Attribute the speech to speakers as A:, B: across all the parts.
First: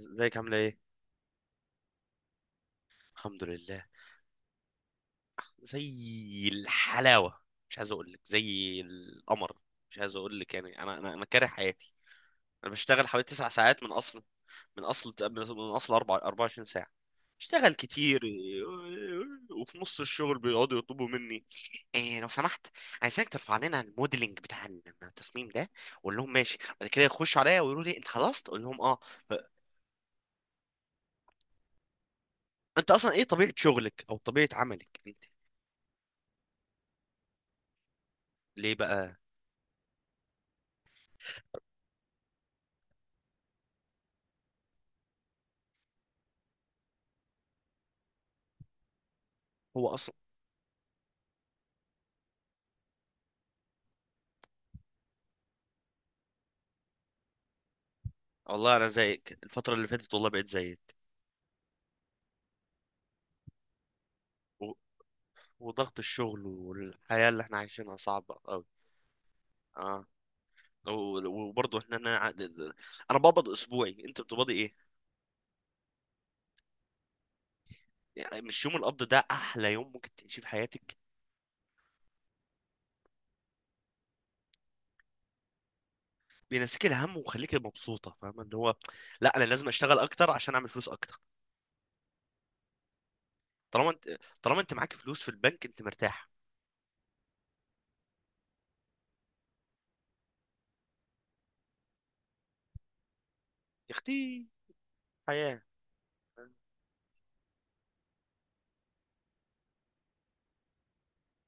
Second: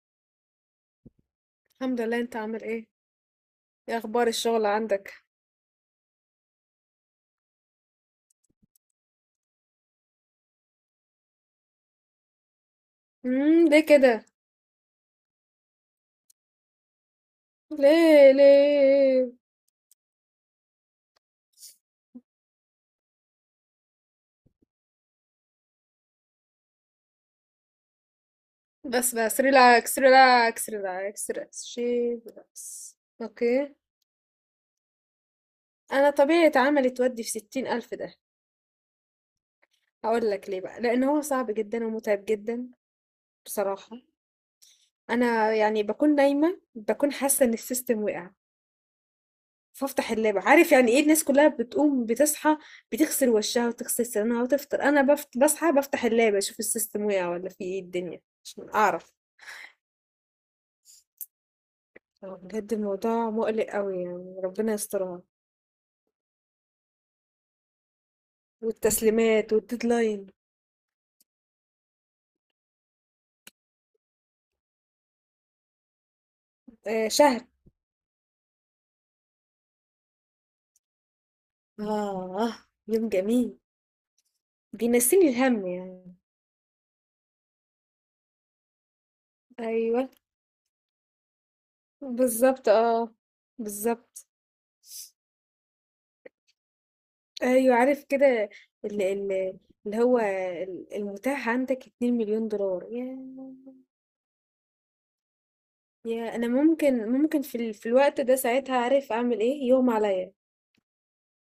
A: ازيك؟ عامله ايه؟
B: الحمد لله، انت عامل ايه؟
A: الحمد لله.
B: ايه اخبار الشغل عندك؟
A: زي الحلاوه. مش عايز اقول لك زي القمر. مش عايز اقول لك، يعني انا كاره حياتي. انا بشتغل حوالي تسع
B: ليه
A: ساعات من اصل
B: كده؟
A: من اصل من 4 24 ساعه. اشتغل كتير.
B: ليه؟
A: وفي نص الشغل بيقعدوا يطلبوا مني، إيه لو سمحت، عايزك ترفع لنا الموديلنج بتاع التصميم ده. واقول لهم ماشي. بعد كده يخشوا عليا ويقولوا لي انت خلصت، اقول لهم اه.
B: بس
A: ف-
B: بس، ريلاكس ريلاكس ريلاكس ريلاكس، شي
A: انت
B: ريلاكس.
A: اصلا ايه طبيعه
B: اوكي.
A: شغلك او طبيعه عملك انت؟
B: انا طبيعة عملي تودي في 60 الف ده.
A: ليه بقى؟
B: هقول لك ليه بقى، لان هو صعب جدا ومتعب جدا، بصراحة. انا يعني بكون نايمة، بكون حاسة ان السيستم وقع،
A: هو،
B: فافتح اللاب، عارف يعني ايه الناس كلها بتقوم بتصحى بتغسل وشها وتغسل سنانها وتفطر. انا بصحى بفتح اللاب اشوف السيستم وقع ولا في ايه الدنيا عشان
A: والله انا
B: اعرف.
A: زيك الفتره اللي فاتت، والله بقيت زيك.
B: هو بجد الموضوع مقلق قوي يعني،
A: و...
B: ربنا يسترها.
A: وضغط الشغل والحياه اللي احنا عايشينها صعبه قوي.
B: والتسليمات
A: اه.
B: والديدلاين.
A: وبرضه احنا، انا بقبض اسبوعي، انت بتقبضي ايه؟
B: آه، شهر.
A: يعني مش يوم القبض ده احلى يوم ممكن تعيشيه في حياتك؟
B: اه، يوم جميل، بينسيني الهم يعني.
A: بينسيك الهم ويخليك مبسوطه، فاهمه اللي هو. لا، انا لازم اشتغل
B: ايوه،
A: اكتر عشان اعمل فلوس اكتر.
B: بالظبط، اه،
A: طالما انت
B: بالظبط.
A: طالما انت معاك فلوس في البنك انت مرتاح.
B: ايوه، عارف كده، اللي, اللي هو المتاح عندك 2 مليون دولار ياه.
A: يا اختي، حياه.
B: يا انا ممكن في الوقت ده ساعتها عارف اعمل ايه يوم عليا.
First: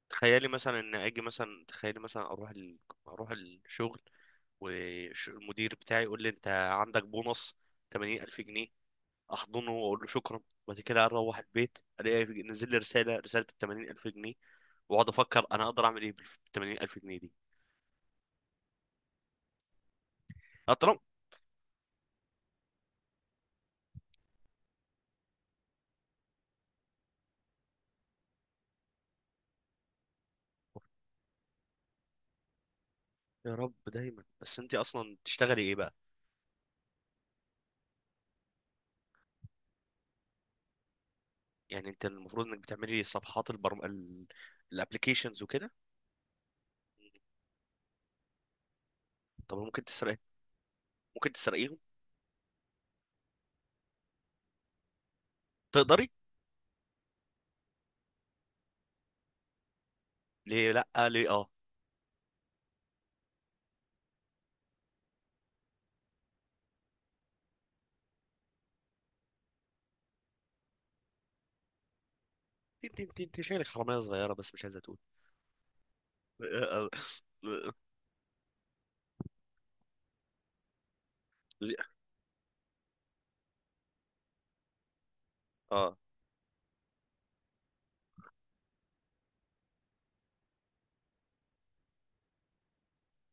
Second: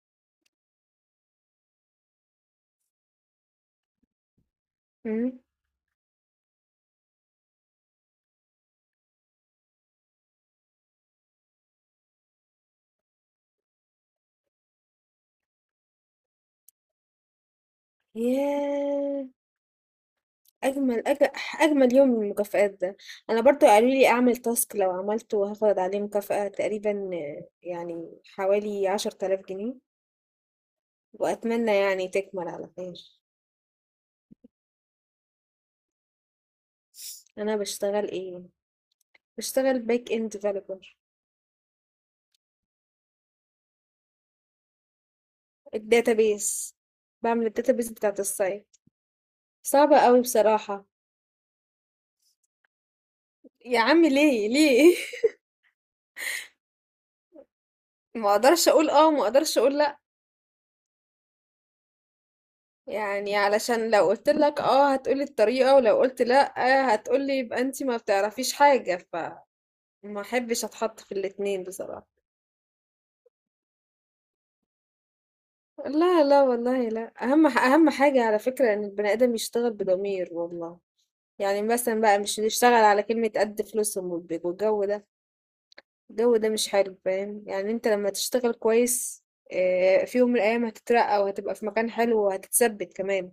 A: تخيلي مثلا ان اجي، مثلا تخيلي مثلا اروح اروح الشغل،
B: امم
A: والمدير بتاعي يقول لي انت عندك بونص 80 الف جنيه. احضنه واقول له شكرا. وبعد كده اروح البيت، الاقي نزل لي رساله، ال 80 الف جنيه. واقعد افكر انا اقدر اعمل ايه بال 80 الف جنيه دي.
B: ياه،
A: اطلع.
B: اجمل اجمل يوم من المكافآت ده. انا برضو قالوا لي اعمل تاسك، لو عملته هاخد عليه مكافأة تقريبا، آه، يعني حوالي 10 آلاف جنيه، واتمنى يعني تكمل على خير.
A: يا رب دايما. بس انت اصلا بتشتغلي ايه بقى؟
B: انا بشتغل ايه؟ بشتغل باك اند ديفلوبر.
A: يعني انت المفروض انك بتعملي صفحات الابليكيشنز وكده؟
B: الداتابيس، بعمل الداتابيس بتاعت السايت.
A: طب ممكن
B: صعبة
A: تسرقي؟
B: قوي بصراحة.
A: ممكن تسرقيهم؟
B: يا عم ليه ليه
A: تقدري.
B: ما اقدرش اقول اه، ما اقدرش اقول لا.
A: ليه لا؟ ليه اه؟
B: يعني علشان لو قلت لك اه هتقولي الطريقة، ولو قلت لا هتقولي يبقى انتي ما بتعرفيش حاجة، فما احبش اتحط في الاتنين بصراحة.
A: انت شايلك حرامية صغيرة بس مش عايزة تقول.
B: لا لا والله لا، اهم حاجة على فكرة ان البني ادم يشتغل بضمير، والله. يعني مثلا بقى مش نشتغل على كلمة قد فلوسهم والجو ده.
A: اه.
B: الجو ده مش حلو فاهم يعني. انت لما تشتغل كويس، آه، في يوم من الايام هتترقى وهتبقى في مكان حلو وهتتثبت كمان.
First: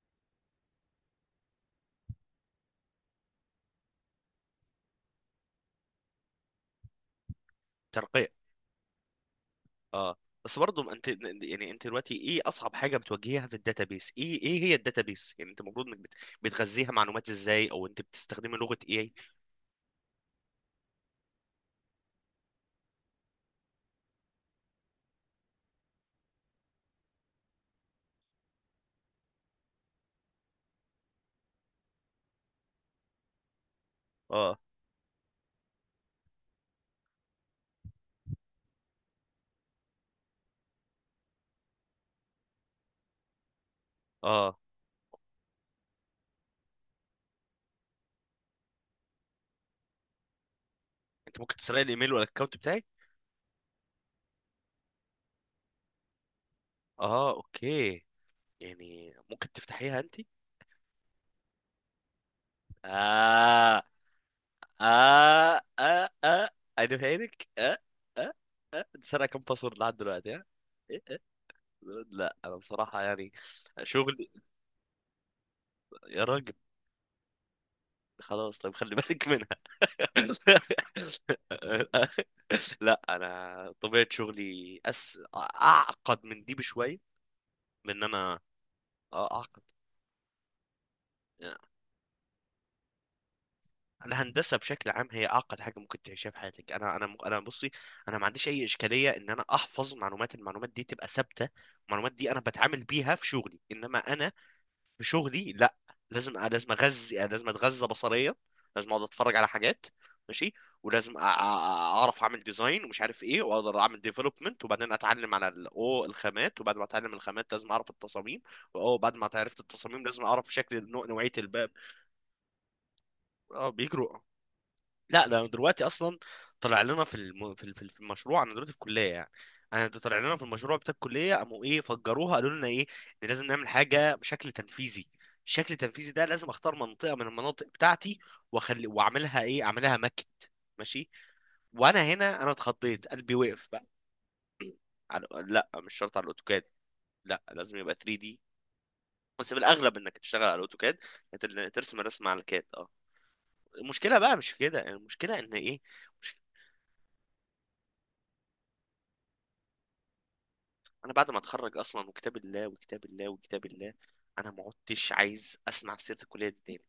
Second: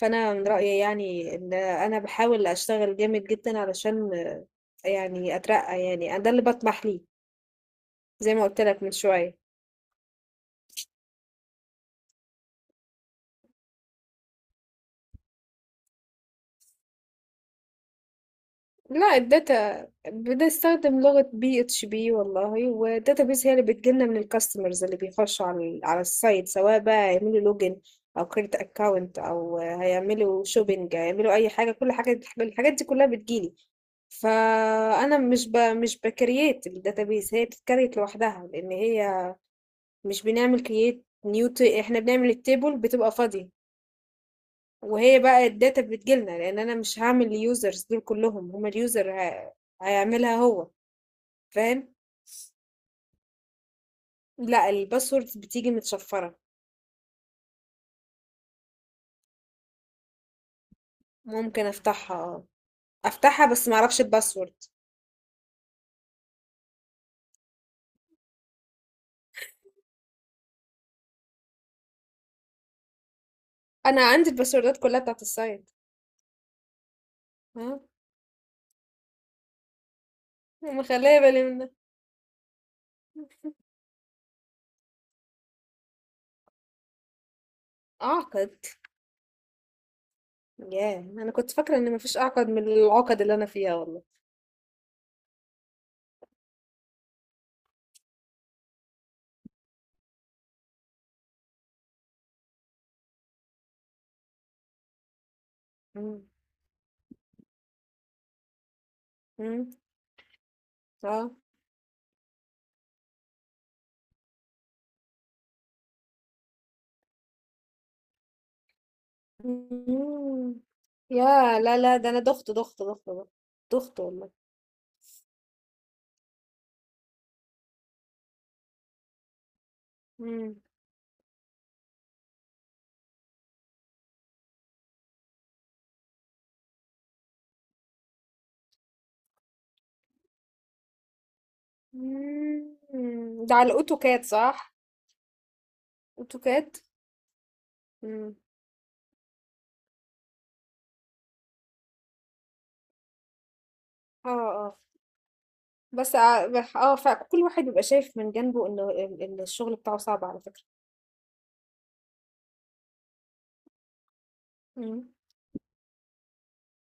B: فانا من رايي يعني ان انا بحاول اشتغل جامد جدا علشان يعني اترقى، يعني ده اللي بطمح ليه.
A: ترقيع.
B: زي ما قلت لك من شويه.
A: اه. بس برضه انت، يعني انت دلوقتي ايه اصعب حاجه بتواجهها في الداتابيس؟ ايه ايه هي الداتابيس؟ يعني انت المفروض انك بتغذيها معلومات ازاي؟ او انت بتستخدمي لغه ايه؟
B: لا، الداتا بنستخدم لغه بي اتش بي والله، والداتا بيز هي اللي بتجيلنا من الكاستمرز اللي بيخشوا على السايت، سواء بقى هيعملوا لوجن او كريت اكاونت او هيعملوا شوبينج، هيعملوا اي حاجه، كل حاجه الحاجات دي كلها بتجيلي.
A: اه.
B: فانا مش بكرييت الداتابيز، هي بتتكريت لوحدها لان هي مش بنعمل كرييت نيو. احنا بنعمل التيبل بتبقى فاضية،
A: اه.
B: وهي بقى الداتا بتجيلنا، لان انا مش هعمل ليوزرز دول كلهم، هما اليوزر هيعملها هو.
A: انت ممكن تسرقي
B: فاهم.
A: الايميل والاكونت بتاعي؟
B: لا، الباسورد بتيجي متشفرة.
A: اه، اوكي. يعني ممكن تفتحيها انت؟
B: ممكن افتحها اه، افتحها بس ما
A: اه
B: اعرفش الباسورد.
A: اه اه، انا فاهمك. اه اه. اه، انت سرقه كام باسورد لحد دلوقتي؟ ها؟ لا، انا بصراحه يعني،
B: انا
A: شغلي.
B: عندي الباسوردات كلها بتاعت السايت.
A: يا راجل.
B: ها.
A: خلاص، طيب، خلي بالك منها.
B: مخليه بالي منها.
A: لا، انا طبيعه شغلي اعقد من دي بشويه. من ان انا،
B: اعقد.
A: آه، اعقد.
B: ياه، انا كنت فاكرة ان مفيش اعقد من العقد اللي انا فيها، والله.
A: الهندسه بشكل عام هي اعقد حاجه ممكن تعيشها في حياتك. انا بصي، انا ما عنديش اي اشكاليه ان انا احفظ معلومات. المعلومات دي تبقى ثابته. المعلومات دي انا بتعامل بيها في شغلي. انما انا بشغلي لا.
B: مم.
A: لازم اغذي، لازم اتغذى بصريا. لازم اقعد اتفرج على
B: مم.
A: حاجات. ماشي. ولازم
B: اه.
A: اعرف اعمل ديزاين ومش عارف ايه، واقدر اعمل ديفلوبمنت، وبعدين اتعلم على الخامات، وبعد ما اتعلم الخامات لازم اعرف التصاميم. وبعد ما عرفت التصاميم لازم اعرف
B: إمم.
A: شكل نوعية
B: ياه!
A: الباب.
B: لا، لا، ده أنا دُخت، دُخت، دُخت، دُخت،
A: اه،
B: دُخت
A: بيجروا.
B: والله.
A: لا ده دلوقتي اصلا طلع لنا في المشروع. انا دلوقتي في الكليه يعني. انا ده طلع لنا في
B: إمم.
A: المشروع بتاع الكليه، قاموا ايه، فجروها، قالوا لنا ايه، ان لازم نعمل حاجه بشكل تنفيذي. الشكل التنفيذي ده لازم اختار منطقه من المناطق بتاعتي، واعملها ايه، اعملها ماكت. ماشي. وانا هنا انا اتخضيت، قلبي
B: إمم. ده على
A: وقف بقى.
B: الأوتوكاد صح؟
A: لا، مش شرط على الاوتوكاد.
B: أوتوكاد؟
A: لا، لازم يبقى 3
B: إمم.
A: دي. بس في الاغلب انك تشتغل على الاوتوكاد. ترسم الرسمه على الكاد. اه. المشكله
B: آه،
A: بقى مش في
B: آه.
A: كده. المشكله ان ايه،
B: بس ع بح آه، فكل واحد بيبقى شايف من جنبه إنه ال ال الشغل بتاعه صعب على فكرة.
A: انا بعد ما اتخرج اصلا، وكتاب الله انا ما
B: إمم.
A: عدتش عايز اسمع سيره الكليه دي تاني.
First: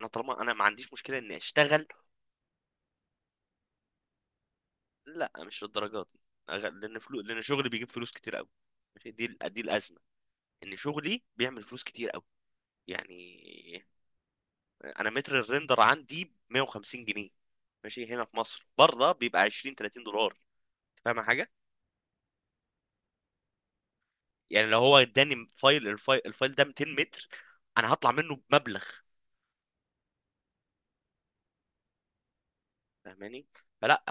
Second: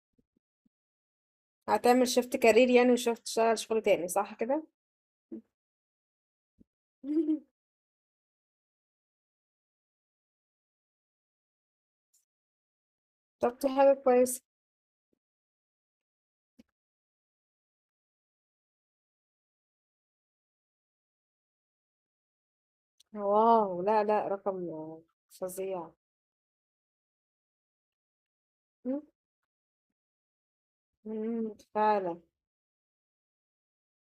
A: انا طالما انا ما عنديش مشكله اني اشتغل.
B: هتعمل shift career يعني وشوف تشتغل شغل تاني صح كده؟
A: لا، مش للدرجه دي. لان شغلي بيجيب فلوس كتير قوي. ماشي. دي الازمه، ان شغلي بيعمل فلوس كتير قوي.
B: طب دي
A: يعني
B: حاجة كويسة.
A: انا متر الريندر عندي ب 150 جنيه، ماشي، هنا في مصر. بره بيبقى 20 30 دولار. فاهم حاجه؟
B: واو! لا، لا، رقم
A: يعني لو هو اداني فايل،
B: فظيع.
A: الفايل ده 200 متر، انا هطلع منه بمبلغ.
B: إمم. إمم، فعلًا.
A: فاهماني؟ فلا،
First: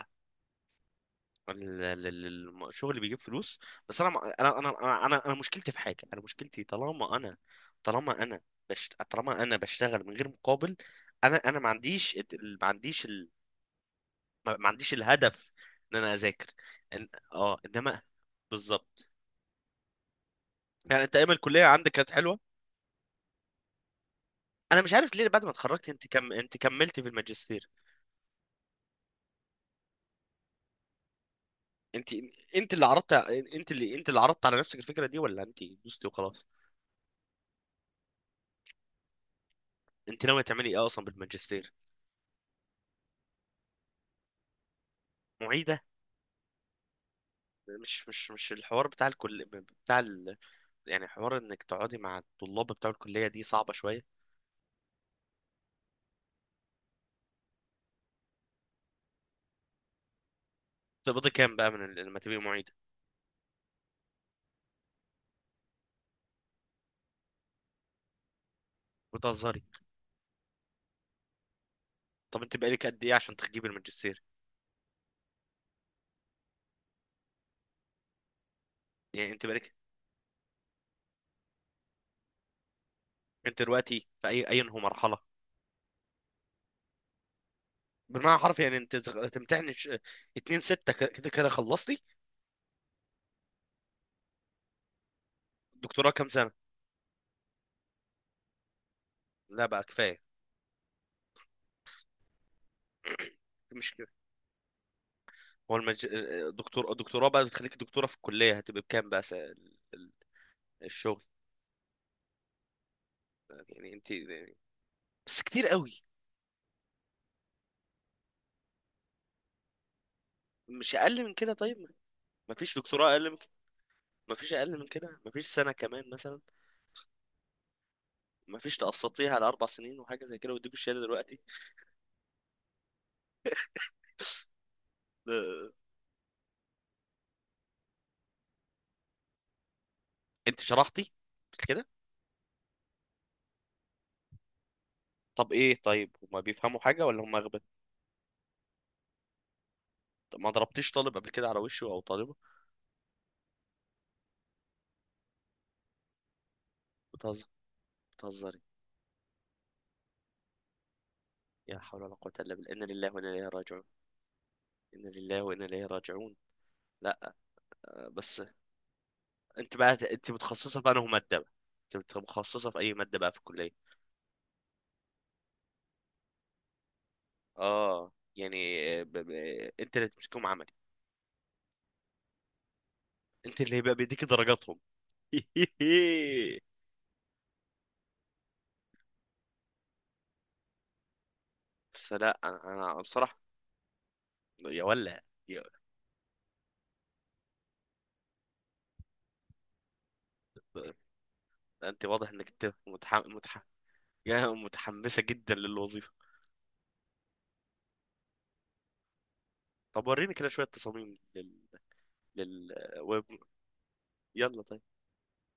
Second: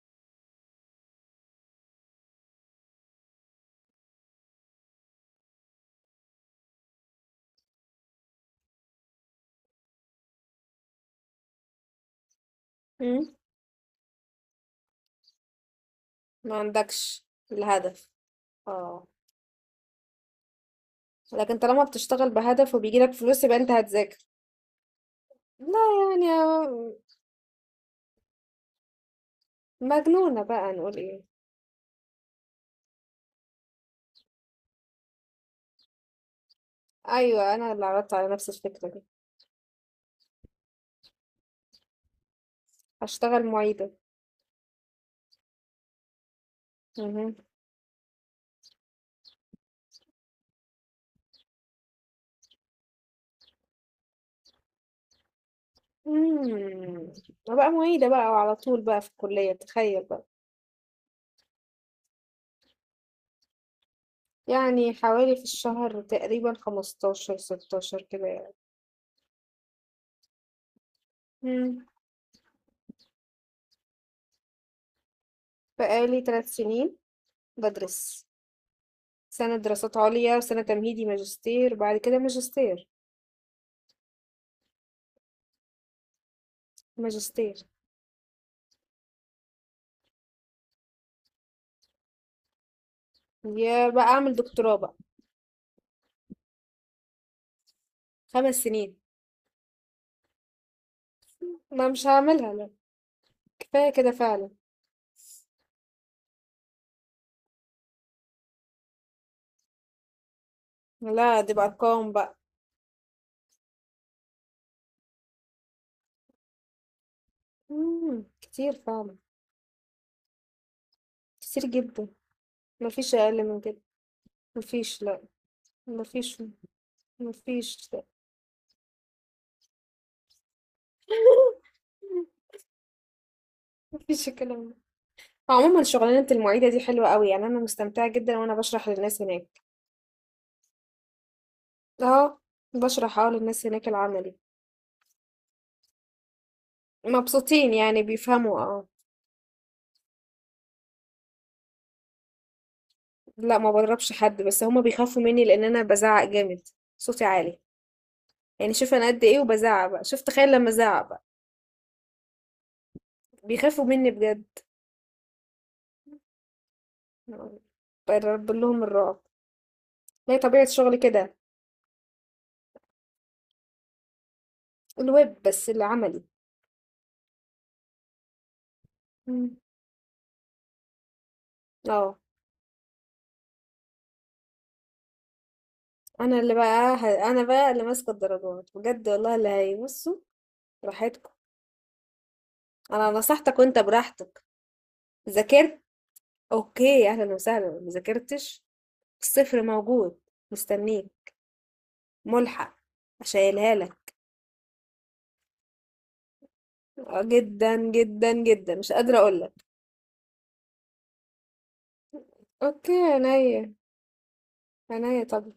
A: الشغل اللي بيجيب فلوس، بس انا أنا مشكلتي في حاجه. انا مشكلتي، طالما انا طالما انا بشتغل من غير مقابل، انا ما عنديش ما عنديش
B: إمم.
A: ما عنديش الهدف ان انا اذاكر.
B: ما
A: إن...
B: عندكش
A: اه، انما،
B: الهدف. آه.
A: بالظبط. يعني انت ايام
B: لكن
A: الكليه
B: طالما
A: عندك كانت
B: بتشتغل
A: حلوه.
B: بهدف وبيجيلك فلوس يبقى انت هتذاكر.
A: انا مش عارف ليه بعد ما
B: لا.
A: اتخرجت. انت انت
B: يعني
A: كملتي في الماجستير؟
B: مجنونة بقى نقول ايه.
A: انت انت اللي عرضت على نفسك الفكره دي، ولا انت دوستي وخلاص؟
B: ايوه انا اللي عرضت على نفس الفكرة دي.
A: انت ناويه تعملي ايه اصلا بالماجستير؟
B: هشتغل معيدة.
A: معيده.
B: مهم.
A: مش الحوار بتاع الكل، بتاع ال... يعني حوار انك تقعدي مع الطلاب بتاع الكليه دي صعبه شويه.
B: مم. بقى معيدة بقى وعلى طول بقى في الكلية تخيل بقى.
A: تقبضي كام بقى لما تبقي معيده؟
B: يعني حوالي في الشهر تقريبا 15 16 كده يعني.
A: بتهزري.
B: مم.
A: طب انت بقالك قد ايه عشان تجيبي الماجستير؟
B: بقالي 3 سنين بدرس،
A: يعني انت
B: سنة
A: بقالك،
B: دراسات عليا وسنة تمهيدي ماجستير بعد كده ماجستير.
A: انت دلوقتي في اي اينه مرحله؟
B: ماجستير.
A: بالمعنى الحرفي يعني انت 2 6 كده كده خلصتي.
B: يا بقى اعمل دكتوراه بقى.
A: دكتوراه كام سنه؟
B: 5 سنين.
A: لا بقى كفايه.
B: ما مش هعملها لا. كفاية
A: مش
B: كده
A: كده.
B: فعلا.
A: هو المج... دكتور الدكتوراه بقى بتخليك دكتوره في الكليه، هتبقى بكام بقى؟ الشغل.
B: لا دي بأرقام بقى.
A: يعني انت يعني، بس كتير قوي.
B: مم. كتير فعلا.
A: مش اقل من كده
B: كتير
A: طيب؟
B: جدا.
A: مفيش دكتوراه
B: مفيش
A: اقل من
B: أقل
A: كده؟
B: من كده.
A: مفيش اقل من
B: مفيش
A: كده؟
B: لا.
A: مفيش سنه كمان مثلا؟
B: مفيش. مفيش لا.
A: مفيش تقسطيها على اربع سنين وحاجه زي كده ويديكوا الشهاده دلوقتي؟
B: مفيش الكلام ده.
A: لا.
B: عموما شغلانة المعيدة دي حلوة قوي يعني، أنا مستمتعة جدا وأنا بشرح للناس هناك.
A: انت شرحتي، قلت كده.
B: اه، بشرح اه للناس هناك العملي.
A: طب ايه طيب، هما بيفهموا حاجه ولا هما اغبياء؟
B: مبسوطين يعني، بيفهموا اه.
A: طب ما ضربتيش طالب قبل كده على وشه او طالبه؟
B: لا ما بضربش حد، بس هما بيخافوا مني لأن أنا بزعق جامد. صوتي
A: بتهزر
B: عالي.
A: بتهزري
B: يعني شوف انا قد ايه وبزعق بقى، شوف تخيل لما ازعق بقى.
A: يا حول ولا قوه الا بالله، انا لله وانا اليه راجعون.
B: بيخافوا مني بجد.
A: انا لله وانا اليه راجعون. لا. آه، بس.
B: برب لهم الرعب.
A: انت بقى انت
B: هي طبيعة
A: متخصصه في
B: شغلي
A: انه
B: كده.
A: ماده بقى؟ انت متخصصه في اي ماده بقى في الكليه؟
B: الويب بس اللي عملي.
A: اه، يعني، آه،
B: مم.
A: انت اللي تمسكهم عملي؟
B: اه.
A: انت اللي هيبقى بيديك درجاتهم.
B: انا بقى اللي ماسكه الدرجات بجد، والله اللي هيبصوا راحتكم.
A: بس لا انا، انا
B: انا
A: بصراحه.
B: نصحتك وانت براحتك.
A: يا ولا. يا،
B: ذاكرت. اوكي اهلا وسهلا. ما ذاكرتش. الصفر موجود. مستنيك.
A: انت واضح انك انت
B: ملحق. هشيلها لك.
A: يا متحمسه جدا للوظيفه.
B: آه، جدا جدا جدا مش قادره اقول لك.
A: طب وريني كده شويه تصاميم
B: اوكي،
A: للويب.
B: عينيا.
A: يلا طيب.
B: عينيا طب.